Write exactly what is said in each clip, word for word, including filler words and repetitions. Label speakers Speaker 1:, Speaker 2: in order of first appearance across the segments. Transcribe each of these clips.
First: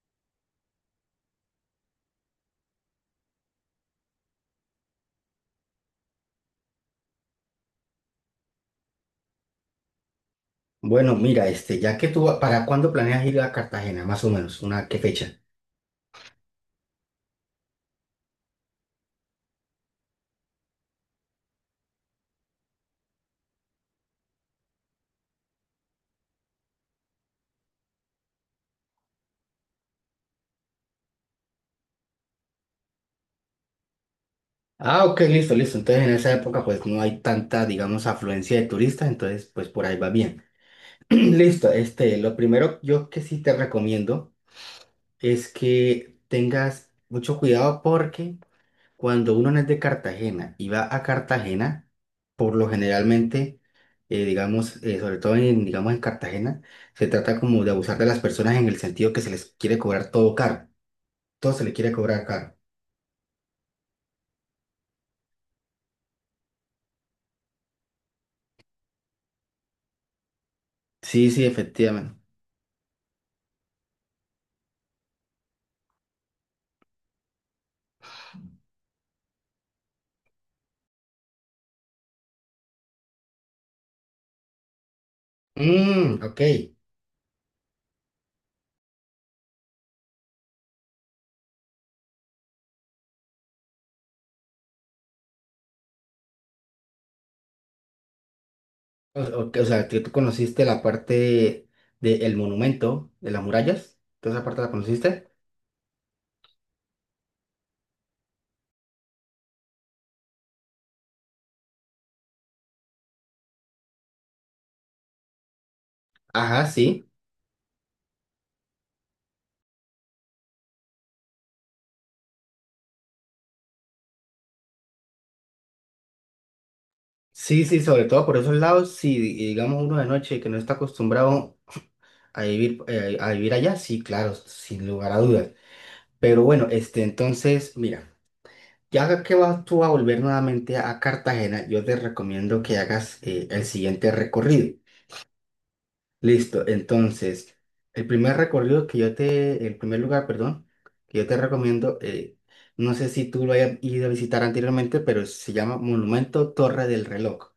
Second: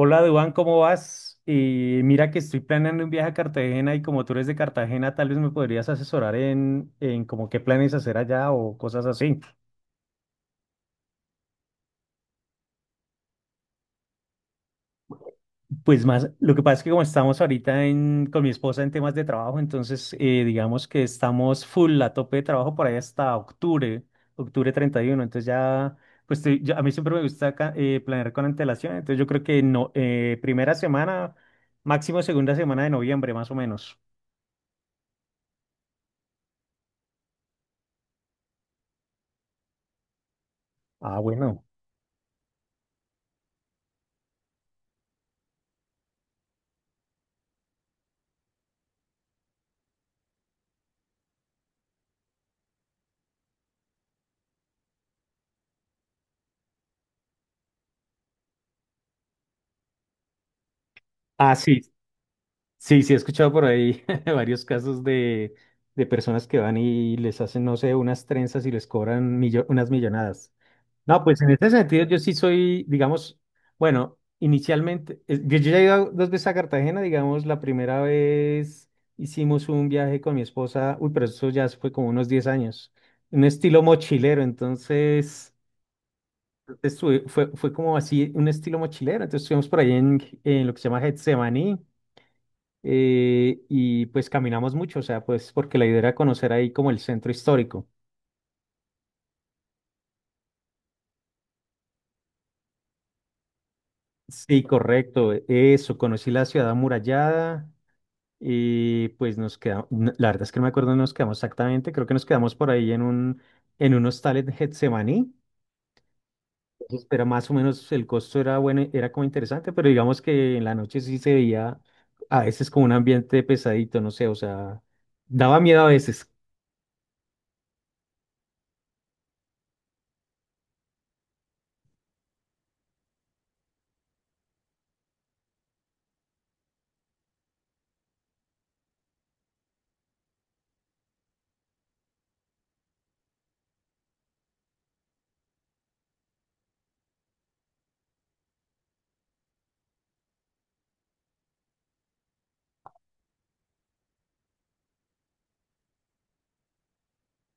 Speaker 1: Hola, Duan, ¿cómo vas? Eh, mira que estoy planeando un viaje a Cartagena y como tú eres de Cartagena, tal vez me podrías asesorar en, en como qué planes hacer allá o cosas así.
Speaker 2: Bueno, mira, este, ya que tú, ¿para cuándo planeas ir a Cartagena, más o menos? ¿Una qué fecha?
Speaker 1: Pues más, lo que pasa es que como estamos ahorita en, con mi esposa en temas de trabajo, entonces eh, digamos que estamos full a tope de trabajo por ahí hasta octubre, octubre treinta y uno. Entonces ya, pues estoy- yo- a mí siempre me gusta ca- eh, planear con antelación, entonces yo creo que no, eh, primera semana, máximo segunda semana de noviembre, más o menos.
Speaker 2: Ah, ok, listo, listo. Entonces en esa época pues no hay tanta, digamos, afluencia de turistas, entonces pues por ahí va bien.
Speaker 1: Ah, bueno.
Speaker 2: Listo, este, lo primero yo que sí te recomiendo es que tengas mucho cuidado porque cuando uno no es de Cartagena y va a Cartagena, por lo generalmente, eh, digamos, eh, sobre todo en, digamos, en Cartagena, se trata como de abusar de las personas en el sentido que se les quiere cobrar todo caro. Todo
Speaker 1: Ah,
Speaker 2: se le
Speaker 1: sí.
Speaker 2: quiere cobrar caro.
Speaker 1: Sí, sí, he escuchado por ahí varios casos de, de personas que van y les hacen, no sé, unas trenzas y les cobran millo- unas millonadas. No,
Speaker 2: Sí,
Speaker 1: pues
Speaker 2: sí,
Speaker 1: en este sentido
Speaker 2: efectivamente.
Speaker 1: yo sí soy, digamos, bueno, inicialmente, eh, yo, yo ya he ido dos veces a Cartagena, digamos, la primera vez hicimos un viaje con mi esposa, uy, pero eso ya fue como unos diez años, un estilo mochilero, entonces
Speaker 2: Mm, ok.
Speaker 1: estuve- fue, fue como así, un estilo mochilero, entonces estuvimos por ahí en, en lo que se llama Getsemaní, eh, y pues caminamos mucho, o sea, pues porque la idea era conocer ahí como el centro histórico.
Speaker 2: O, ok, o sea, que tú conociste la parte del monumento, de las murallas. ¿Toda esa
Speaker 1: Sí,
Speaker 2: parte la conociste?
Speaker 1: correcto, eso, conocí la ciudad amurallada y pues nos quedamos, la verdad es que no me acuerdo dónde nos quedamos exactamente, creo que nos quedamos por ahí en un, en un hostal en Getsemaní,
Speaker 2: Ajá,
Speaker 1: entonces,
Speaker 2: sí.
Speaker 1: pero más o menos el costo era bueno, era como interesante, pero digamos que en la noche sí se veía a veces como un ambiente pesadito, no sé, o sea, daba miedo a veces.
Speaker 2: Sí, sí, sobre todo por esos lados, si digamos uno de noche que no está acostumbrado a vivir, eh, a vivir allá, sí, claro, sin lugar a dudas. Pero bueno, este, entonces, mira, ya que vas tú a volver nuevamente a Cartagena, yo te recomiendo que hagas eh, el siguiente recorrido. Listo, entonces, el primer recorrido que yo te, el primer lugar, perdón, que yo te recomiendo, eh, no sé si tú lo hayas ido a visitar anteriormente, pero se llama Monumento Torre del Reloj,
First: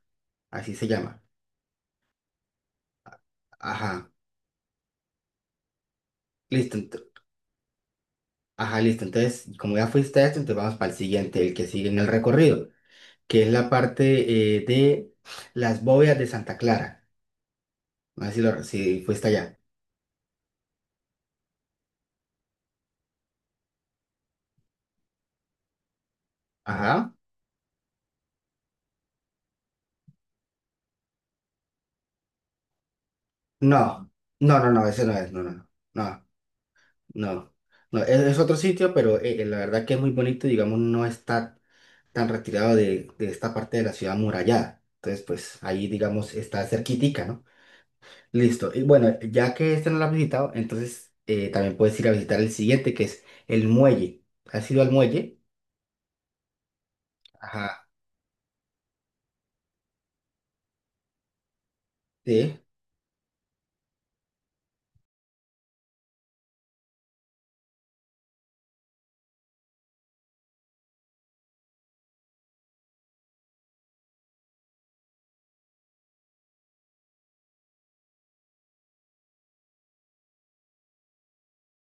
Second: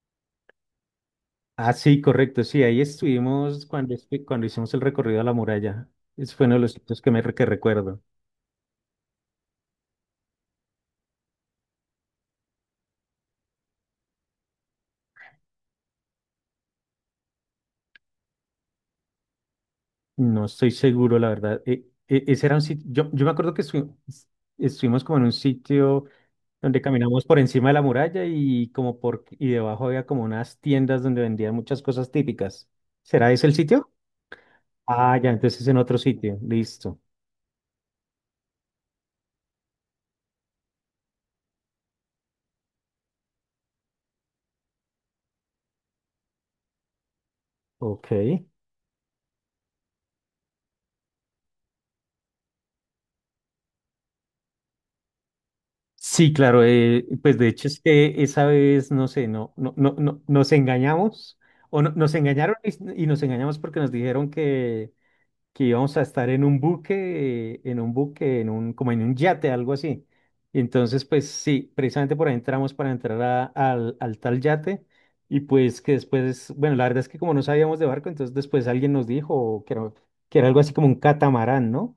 Speaker 2: así se llama.
Speaker 1: Ah, sí, correcto, sí, ahí estuvimos cuando,
Speaker 2: Ajá,
Speaker 1: estu- cuando hicimos el recorrido a la muralla. Ese fue uno de los
Speaker 2: listo,
Speaker 1: sitios
Speaker 2: ento-
Speaker 1: que me re- que recuerdo.
Speaker 2: ajá, listo, entonces, como ya fuiste a esto, entonces vamos para el siguiente, el que sigue en el recorrido, que es la parte, eh, de las bóvedas de Santa Clara, no sé si, lo, si fuiste allá.
Speaker 1: No estoy seguro, la verdad. E- e- ese era un sitio, yo, yo me acuerdo que estu- estuvimos como en un sitio donde
Speaker 2: Ajá,
Speaker 1: caminamos por encima de la muralla y como por y debajo había como unas tiendas donde vendían muchas cosas típicas. ¿Será ese el sitio?
Speaker 2: no, no, no, no, ese no
Speaker 1: Ah, ya,
Speaker 2: es, no, no,
Speaker 1: entonces
Speaker 2: no.
Speaker 1: es en otro
Speaker 2: No.
Speaker 1: sitio. Listo.
Speaker 2: No, no, es, es otro sitio, pero eh, la verdad que es muy bonito, digamos, no está tan retirado de, de esta parte de la ciudad amurallada. Entonces, pues ahí, digamos, está cerquitica, ¿no?
Speaker 1: Ok.
Speaker 2: Listo. Y bueno, ya que este no lo has visitado, entonces eh, también puedes ir a visitar el siguiente, que es el muelle. ¿Has ido al muelle?
Speaker 1: Sí, claro, eh, pues de hecho es
Speaker 2: Ajá.
Speaker 1: que esa vez, no sé, no, no, no, no- nos engañamos o no- nos engañaron
Speaker 2: Sí.
Speaker 1: y, y nos engañamos porque nos dijeron que, que íbamos a estar en un buque, eh, en un buque, en un, como en un yate, algo así. Y entonces, pues sí, precisamente por ahí entramos para entrar a- al, al tal yate y pues que después, bueno, la verdad es que como no sabíamos de barco, entonces después alguien nos dijo que era, que era algo así como un catamarán, ¿no?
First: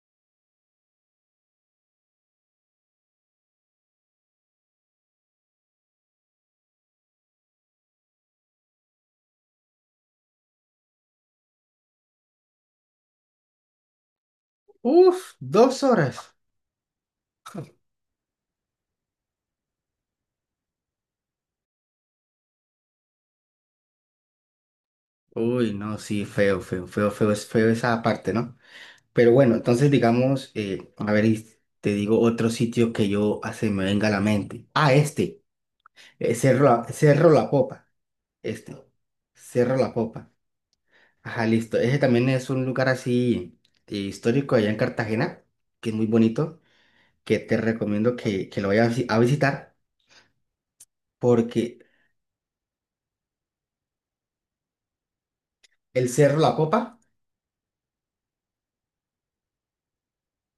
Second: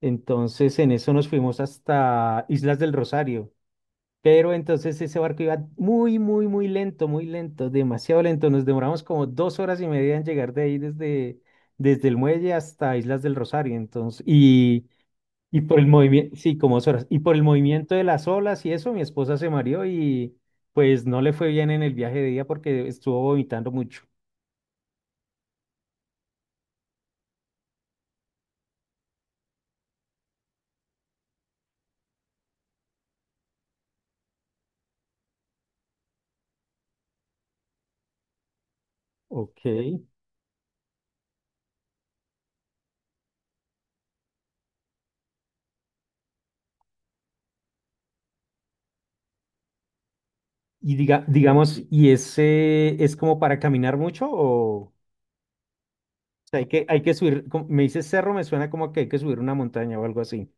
Speaker 1: Entonces en eso nos fuimos hasta Islas del Rosario. Pero entonces ese barco iba muy, muy, muy lento, muy lento, demasiado lento. Nos demoramos como dos horas y media en llegar de ahí desde, desde el muelle hasta Islas del Rosario. Entonces, y,
Speaker 2: Uf,
Speaker 1: y por
Speaker 2: dos
Speaker 1: el
Speaker 2: horas.
Speaker 1: movimiento, sí, como dos horas. Y por el movimiento de las olas y eso, mi esposa se mareó y pues no le fue bien en el viaje de día porque estuvo vomitando mucho.
Speaker 2: Uy, no, sí, feo, feo, feo, feo, es feo esa parte, ¿no? Pero bueno, entonces digamos, eh, a ver, y te digo otro sitio que yo hace me venga a la mente. Ah, este, eh, Cerro, La- Cerro La Popa, este,
Speaker 1: Ok.
Speaker 2: Cerro La Popa. Ajá, listo. Ese también es un lugar así eh, histórico allá en Cartagena, que es muy bonito, que te recomiendo que, que lo vayas a visi- a visitar,
Speaker 1: Y diga,
Speaker 2: porque
Speaker 1: digamos, ¿y ese es como para caminar mucho o, o
Speaker 2: el Cerro La
Speaker 1: sea, hay que,
Speaker 2: Popa,
Speaker 1: hay que subir, como- me dice cerro, me suena como que hay que subir una montaña o algo así?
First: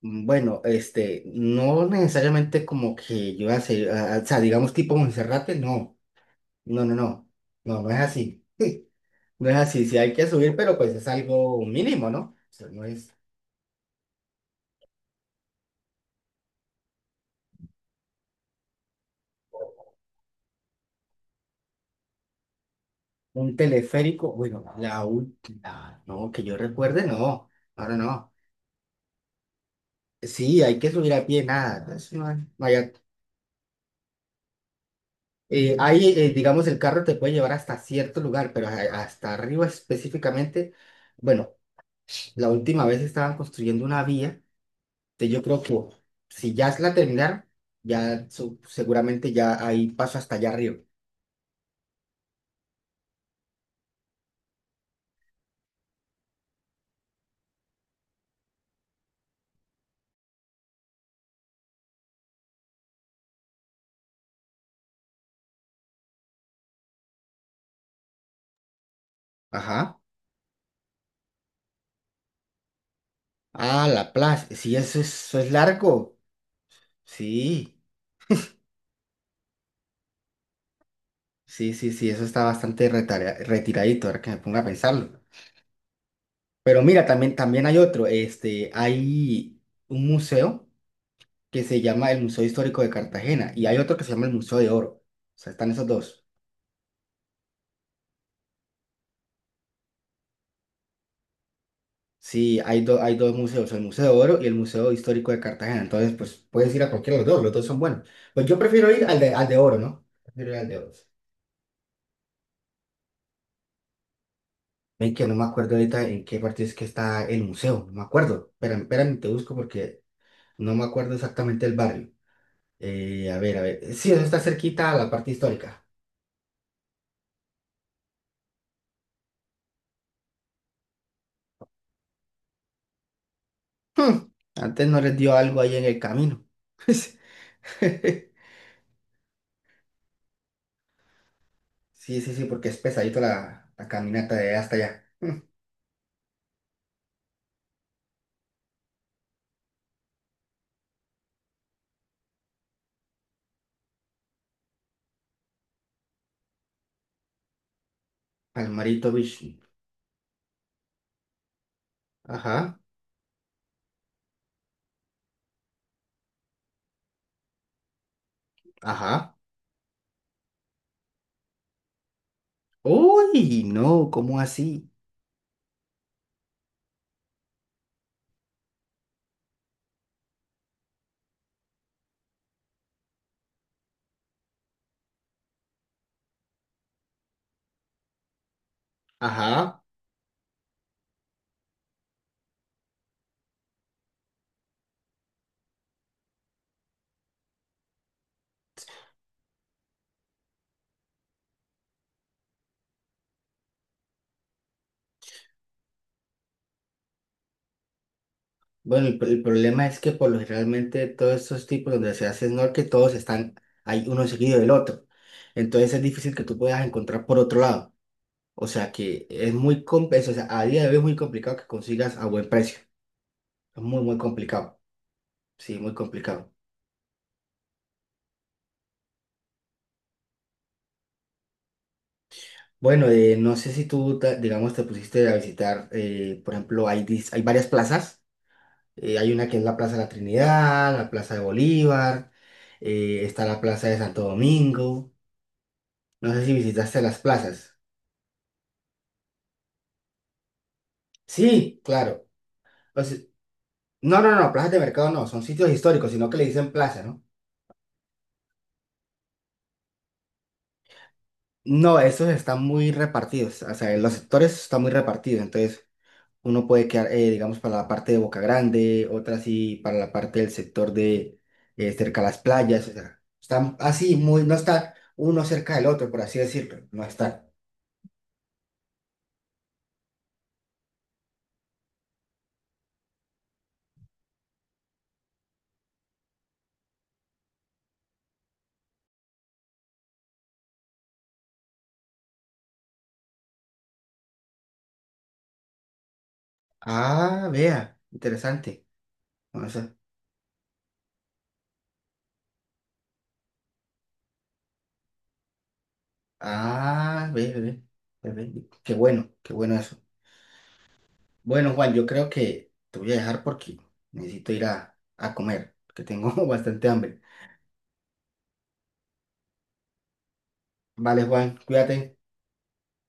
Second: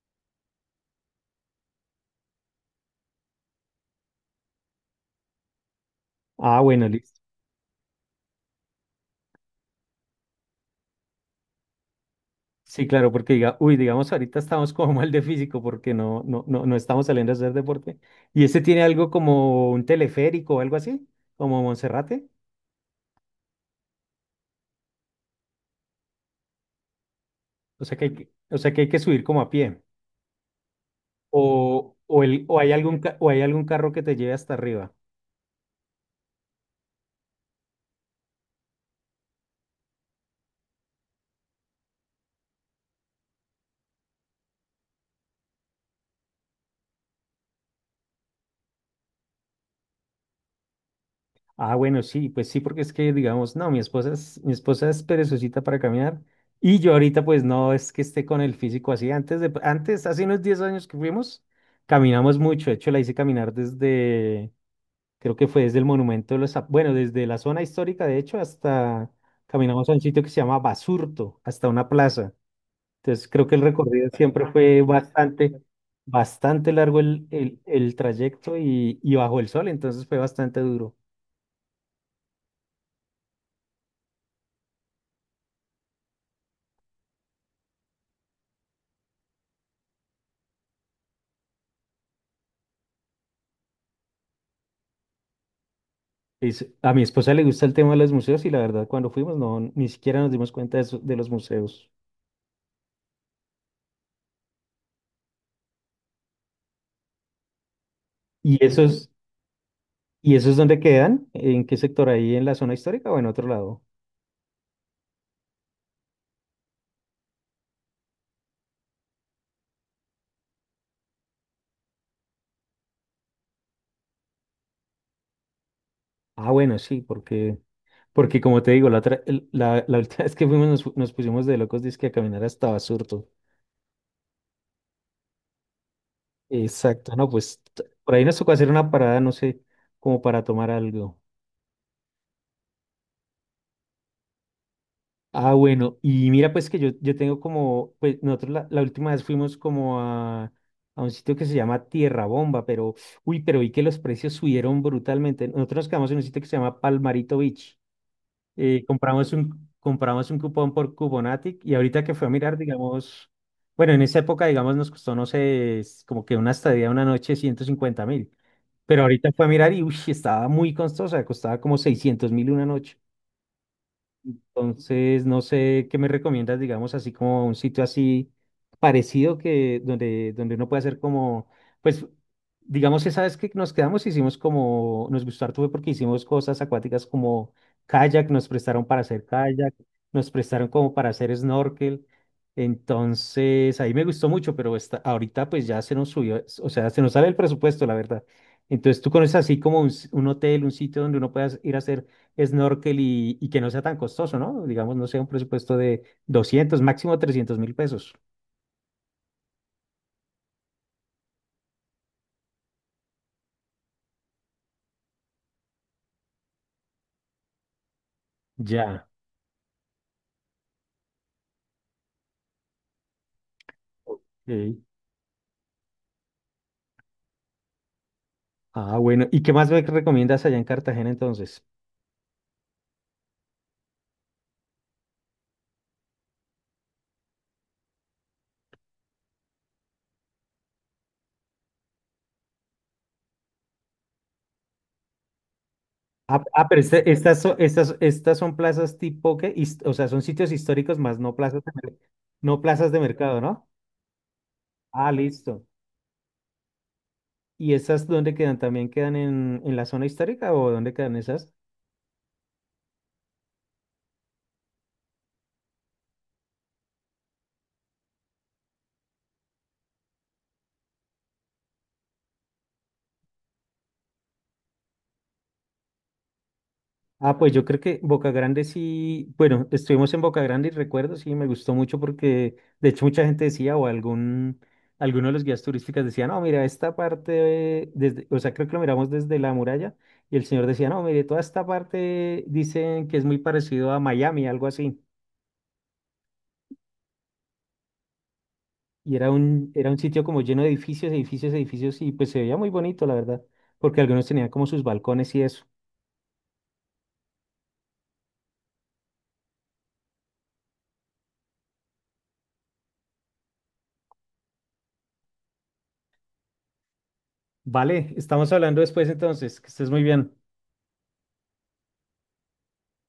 Speaker 2: mm, bueno, este, no necesariamente como que yo hace, ah, ah, o sea, digamos tipo Monserrate, no,
Speaker 1: Ah,
Speaker 2: no,
Speaker 1: bueno,
Speaker 2: no,
Speaker 1: listo.
Speaker 2: no, no, no es así. No es así, sí hay que subir, pero pues es algo mínimo, ¿no? O sea, no
Speaker 1: Sí, claro,
Speaker 2: es
Speaker 1: porque diga, uy, digamos, ahorita estamos como mal de físico porque no, no, no, no estamos saliendo a hacer deporte. ¿Y ese tiene algo como un teleférico o algo así? ¿Como Monserrate?
Speaker 2: un teleférico, bueno, la última, no, que yo recuerde, no,
Speaker 1: O
Speaker 2: ahora
Speaker 1: sea que hay que,
Speaker 2: no.
Speaker 1: o sea que hay que subir como a pie.
Speaker 2: Sí, hay que subir a pie, nada,
Speaker 1: O,
Speaker 2: entonces
Speaker 1: o,
Speaker 2: no hay,
Speaker 1: el, o
Speaker 2: no
Speaker 1: hay
Speaker 2: hay
Speaker 1: algún,
Speaker 2: acto.
Speaker 1: ca- o hay algún carro que te lleve hasta arriba.
Speaker 2: Eh, ahí, eh, digamos, el carro te puede llevar hasta cierto lugar, pero a- hasta arriba específicamente, bueno, la última vez estaban construyendo una vía, que yo creo que si ya la terminaron, ya su- seguramente ya ahí paso hasta allá arriba.
Speaker 1: Ah, bueno, sí, pues sí, porque es que digamos, no, mi esposa es, mi esposa es perezosita para caminar y yo ahorita pues no es que esté con el físico así. Antes de, antes, hace unos diez años que fuimos, caminamos mucho. De hecho, la hice caminar desde, creo que fue desde el Monumento de los, Zap- Bueno, desde la zona histórica, de hecho, hasta, caminamos a
Speaker 2: Ajá.
Speaker 1: un sitio que se llama Basurto, hasta una plaza. Entonces, creo que el
Speaker 2: Ah,
Speaker 1: recorrido
Speaker 2: la
Speaker 1: siempre
Speaker 2: plaza. Sí,
Speaker 1: fue
Speaker 2: eso es, eso es
Speaker 1: bastante,
Speaker 2: largo.
Speaker 1: bastante largo el, el,
Speaker 2: Sí,
Speaker 1: el trayecto y, y bajo el sol, entonces fue bastante duro.
Speaker 2: sí, sí, sí, eso está bastante retarea- retiradito, ahora que me pongo a pensarlo. Pero mira, también, también hay otro. Este, hay un museo que se llama el Museo Histórico de Cartagena y hay otro que se llama el Museo de Oro. O sea, están esos dos.
Speaker 1: Es- a mi esposa le gusta el tema de los museos y la verdad cuando fuimos no ni siquiera nos dimos cuenta de, eso- de los museos.
Speaker 2: Sí, hay, do- hay dos museos, el Museo de Oro y el Museo Histórico de Cartagena. Entonces, pues puedes ir a cualquiera de los dos, los dos son buenos. Pues yo
Speaker 1: ¿Y
Speaker 2: prefiero ir
Speaker 1: esos,
Speaker 2: al de, al de Oro, ¿no?
Speaker 1: y
Speaker 2: Prefiero
Speaker 1: esos
Speaker 2: ir al de
Speaker 1: dónde
Speaker 2: Oro.
Speaker 1: quedan? ¿En qué sector? ¿Ahí en la zona histórica o en otro lado?
Speaker 2: Ven que no me acuerdo ahorita en qué parte es que está el museo, no me acuerdo. Espérame, espérame, te busco porque no me acuerdo exactamente el barrio. Eh, a ver, a ver. Sí, eso está cerquita a la parte histórica.
Speaker 1: Ah, bueno, sí, porque, porque como te digo, la, otra- el- la, la última vez que fuimos nos, fu- nos pusimos de locos dizque a caminar hasta Basurto.
Speaker 2: Antes no les dio algo ahí en el camino.
Speaker 1: Exacto, no, pues t- por ahí nos tocó hacer una parada, no sé, como para tomar algo.
Speaker 2: Sí, sí, sí, porque es pesadito la, la caminata de hasta allá.
Speaker 1: Ah, bueno, y mira, pues que yo, yo tengo como, pues nosotros la, la última vez fuimos como a, a un sitio que se llama Tierra Bomba, pero, uy, pero vi que los precios subieron brutalmente. Nosotros nos quedamos en un sitio que se llama Palmarito Beach. Eh,
Speaker 2: Palmarito
Speaker 1: compramos
Speaker 2: Beach.
Speaker 1: un, compramos un cupón por Cuponatic y ahorita que fue a mirar,
Speaker 2: Ajá,
Speaker 1: digamos, bueno, en esa época, digamos, nos costó, no sé, es como que una estadía una noche ciento cincuenta mil, pero ahorita
Speaker 2: ajá.
Speaker 1: fue a mirar y, uy, estaba muy costosa, costaba como seiscientos mil una noche.
Speaker 2: Uy, no, ¿cómo así?
Speaker 1: Entonces, no sé qué me recomiendas, digamos, así como un sitio así parecido que donde, donde uno puede hacer como, pues, digamos, esa vez que nos quedamos, hicimos como, nos gustó harto fue porque hicimos cosas acuáticas como kayak, nos prestaron para hacer kayak,
Speaker 2: Ajá.
Speaker 1: nos prestaron como para hacer snorkel. Entonces, ahí me gustó mucho, pero esta- ahorita pues ya se nos subió, o sea, se nos sale el presupuesto, la verdad. Entonces, tú conoces así como un, s- un hotel, un sitio donde uno pueda ir a hacer snorkel y, y que no sea tan costoso, ¿no? Digamos, no sea un presupuesto de doscientos máximo trescientos mil pesos.
Speaker 2: Bueno, el, el problema es que por lo generalmente todos estos tipos donde se hace snorkel, todos están ahí uno seguido del otro. Entonces es difícil que tú puedas encontrar por otro lado. O sea
Speaker 1: Ya.
Speaker 2: que es muy complejo, o sea, a día de hoy es muy complicado que consigas a buen precio. Es muy, muy
Speaker 1: Ok.
Speaker 2: complicado. Sí, muy complicado.
Speaker 1: Ah, bueno. ¿Y qué más me recomiendas allá en Cartagena entonces?
Speaker 2: Bueno, eh, no sé si tú, ta- digamos, te pusiste a visitar, eh, por ejemplo, hay, dis- hay varias plazas. Eh, hay una que es la Plaza de la Trinidad, la Plaza de Bolívar, eh, está la Plaza de Santo Domingo. No
Speaker 1: Ah,
Speaker 2: sé si
Speaker 1: ah, pero
Speaker 2: visitaste
Speaker 1: este-
Speaker 2: las
Speaker 1: estas, son,
Speaker 2: plazas.
Speaker 1: estas, estas son plazas tipo que, o sea, son sitios históricos más no plazas de,
Speaker 2: Sí,
Speaker 1: mer-
Speaker 2: claro.
Speaker 1: no plazas de
Speaker 2: O sea,
Speaker 1: mercado, ¿no?
Speaker 2: no, no, no, plazas de
Speaker 1: Ah,
Speaker 2: mercado no, son
Speaker 1: listo.
Speaker 2: sitios históricos, sino que le dicen plaza, ¿no?
Speaker 1: ¿Y esas dónde quedan? ¿También quedan en, en la zona histórica o dónde quedan esas?
Speaker 2: No, esos están muy repartidos, o sea, los sectores están muy repartidos, entonces uno puede quedar, eh, digamos, para la parte de Boca Grande, otra sí para la parte del sector de eh, cerca a las playas, o sea, están así, muy, no está uno cerca del otro, por así decirlo, no
Speaker 1: Ah,
Speaker 2: está.
Speaker 1: pues yo creo que Boca Grande sí, bueno, estuvimos en Boca Grande y recuerdo, sí, me gustó mucho porque de hecho mucha gente decía o algún, alguno de los guías turísticos decía, no, mira, esta parte, eh, desde, o sea, creo que lo miramos desde la muralla y el señor decía, no, mire, toda esta parte dicen que es muy parecido a Miami, algo así.
Speaker 2: Ah, vea, interesante.
Speaker 1: Y era
Speaker 2: O
Speaker 1: un, era
Speaker 2: sea,
Speaker 1: un sitio como lleno de edificios, edificios, edificios y pues se veía muy bonito, la verdad, porque algunos tenían como sus balcones y eso.
Speaker 2: ah, ve, ve, ve, ve, ve, qué bueno, qué bueno eso. Bueno, Juan, yo creo que te voy a dejar porque necesito ir a, a comer, que tengo bastante hambre.
Speaker 1: Vale, estamos hablando después entonces, que estés muy bien.
Speaker 2: Vale, Juan, cuídate.